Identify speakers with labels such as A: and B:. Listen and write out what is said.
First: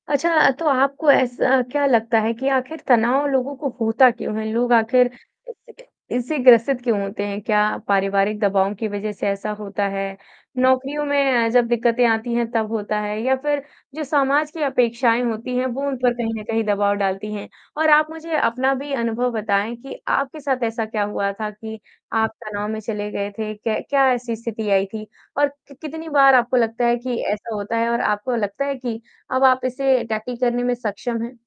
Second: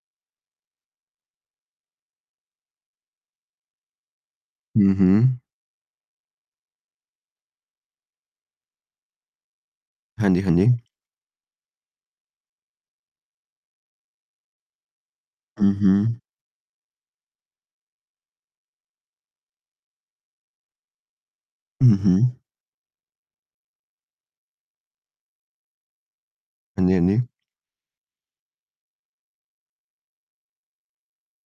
A: अच्छा अ, तो आपको ऐसा क्या लगता है कि आखिर तनाव लोगों को होता क्यों है? लोग
B: हुँ,
A: आखिर
B: हुँ।
A: 1 सेकंड इससे ग्रसित क्यों होते हैं, क्या पारिवारिक दबाव की वजह से ऐसा होता है,
B: हाँ जी, हाँ जी।
A: नौकरियों में अ, जब दिक्कतें आती हैं तब होता है या फिर जो समाज की अपेक्षाएँ होती हैं,
B: हुँ,
A: वो उन पर
B: हुँ।
A: कहीं न कहीं दबाव डालती हैं? और आप मुझे अपना भी अनुभव बताएँ कि आपके साथ ऐसा क्या हुआ था कि
B: हुँ,
A: आप
B: हुँ।
A: तनाव में चले गए थे, क क्या ऐसी स्थिति आई थी, और क कितनी बार आपको
B: हाँ
A: लगता
B: जी,
A: है
B: हाँ
A: कि
B: जी।
A: ऐसा होता है और आपको लगता है कि अब आप इसे टैकल करने में सक्षम हैं?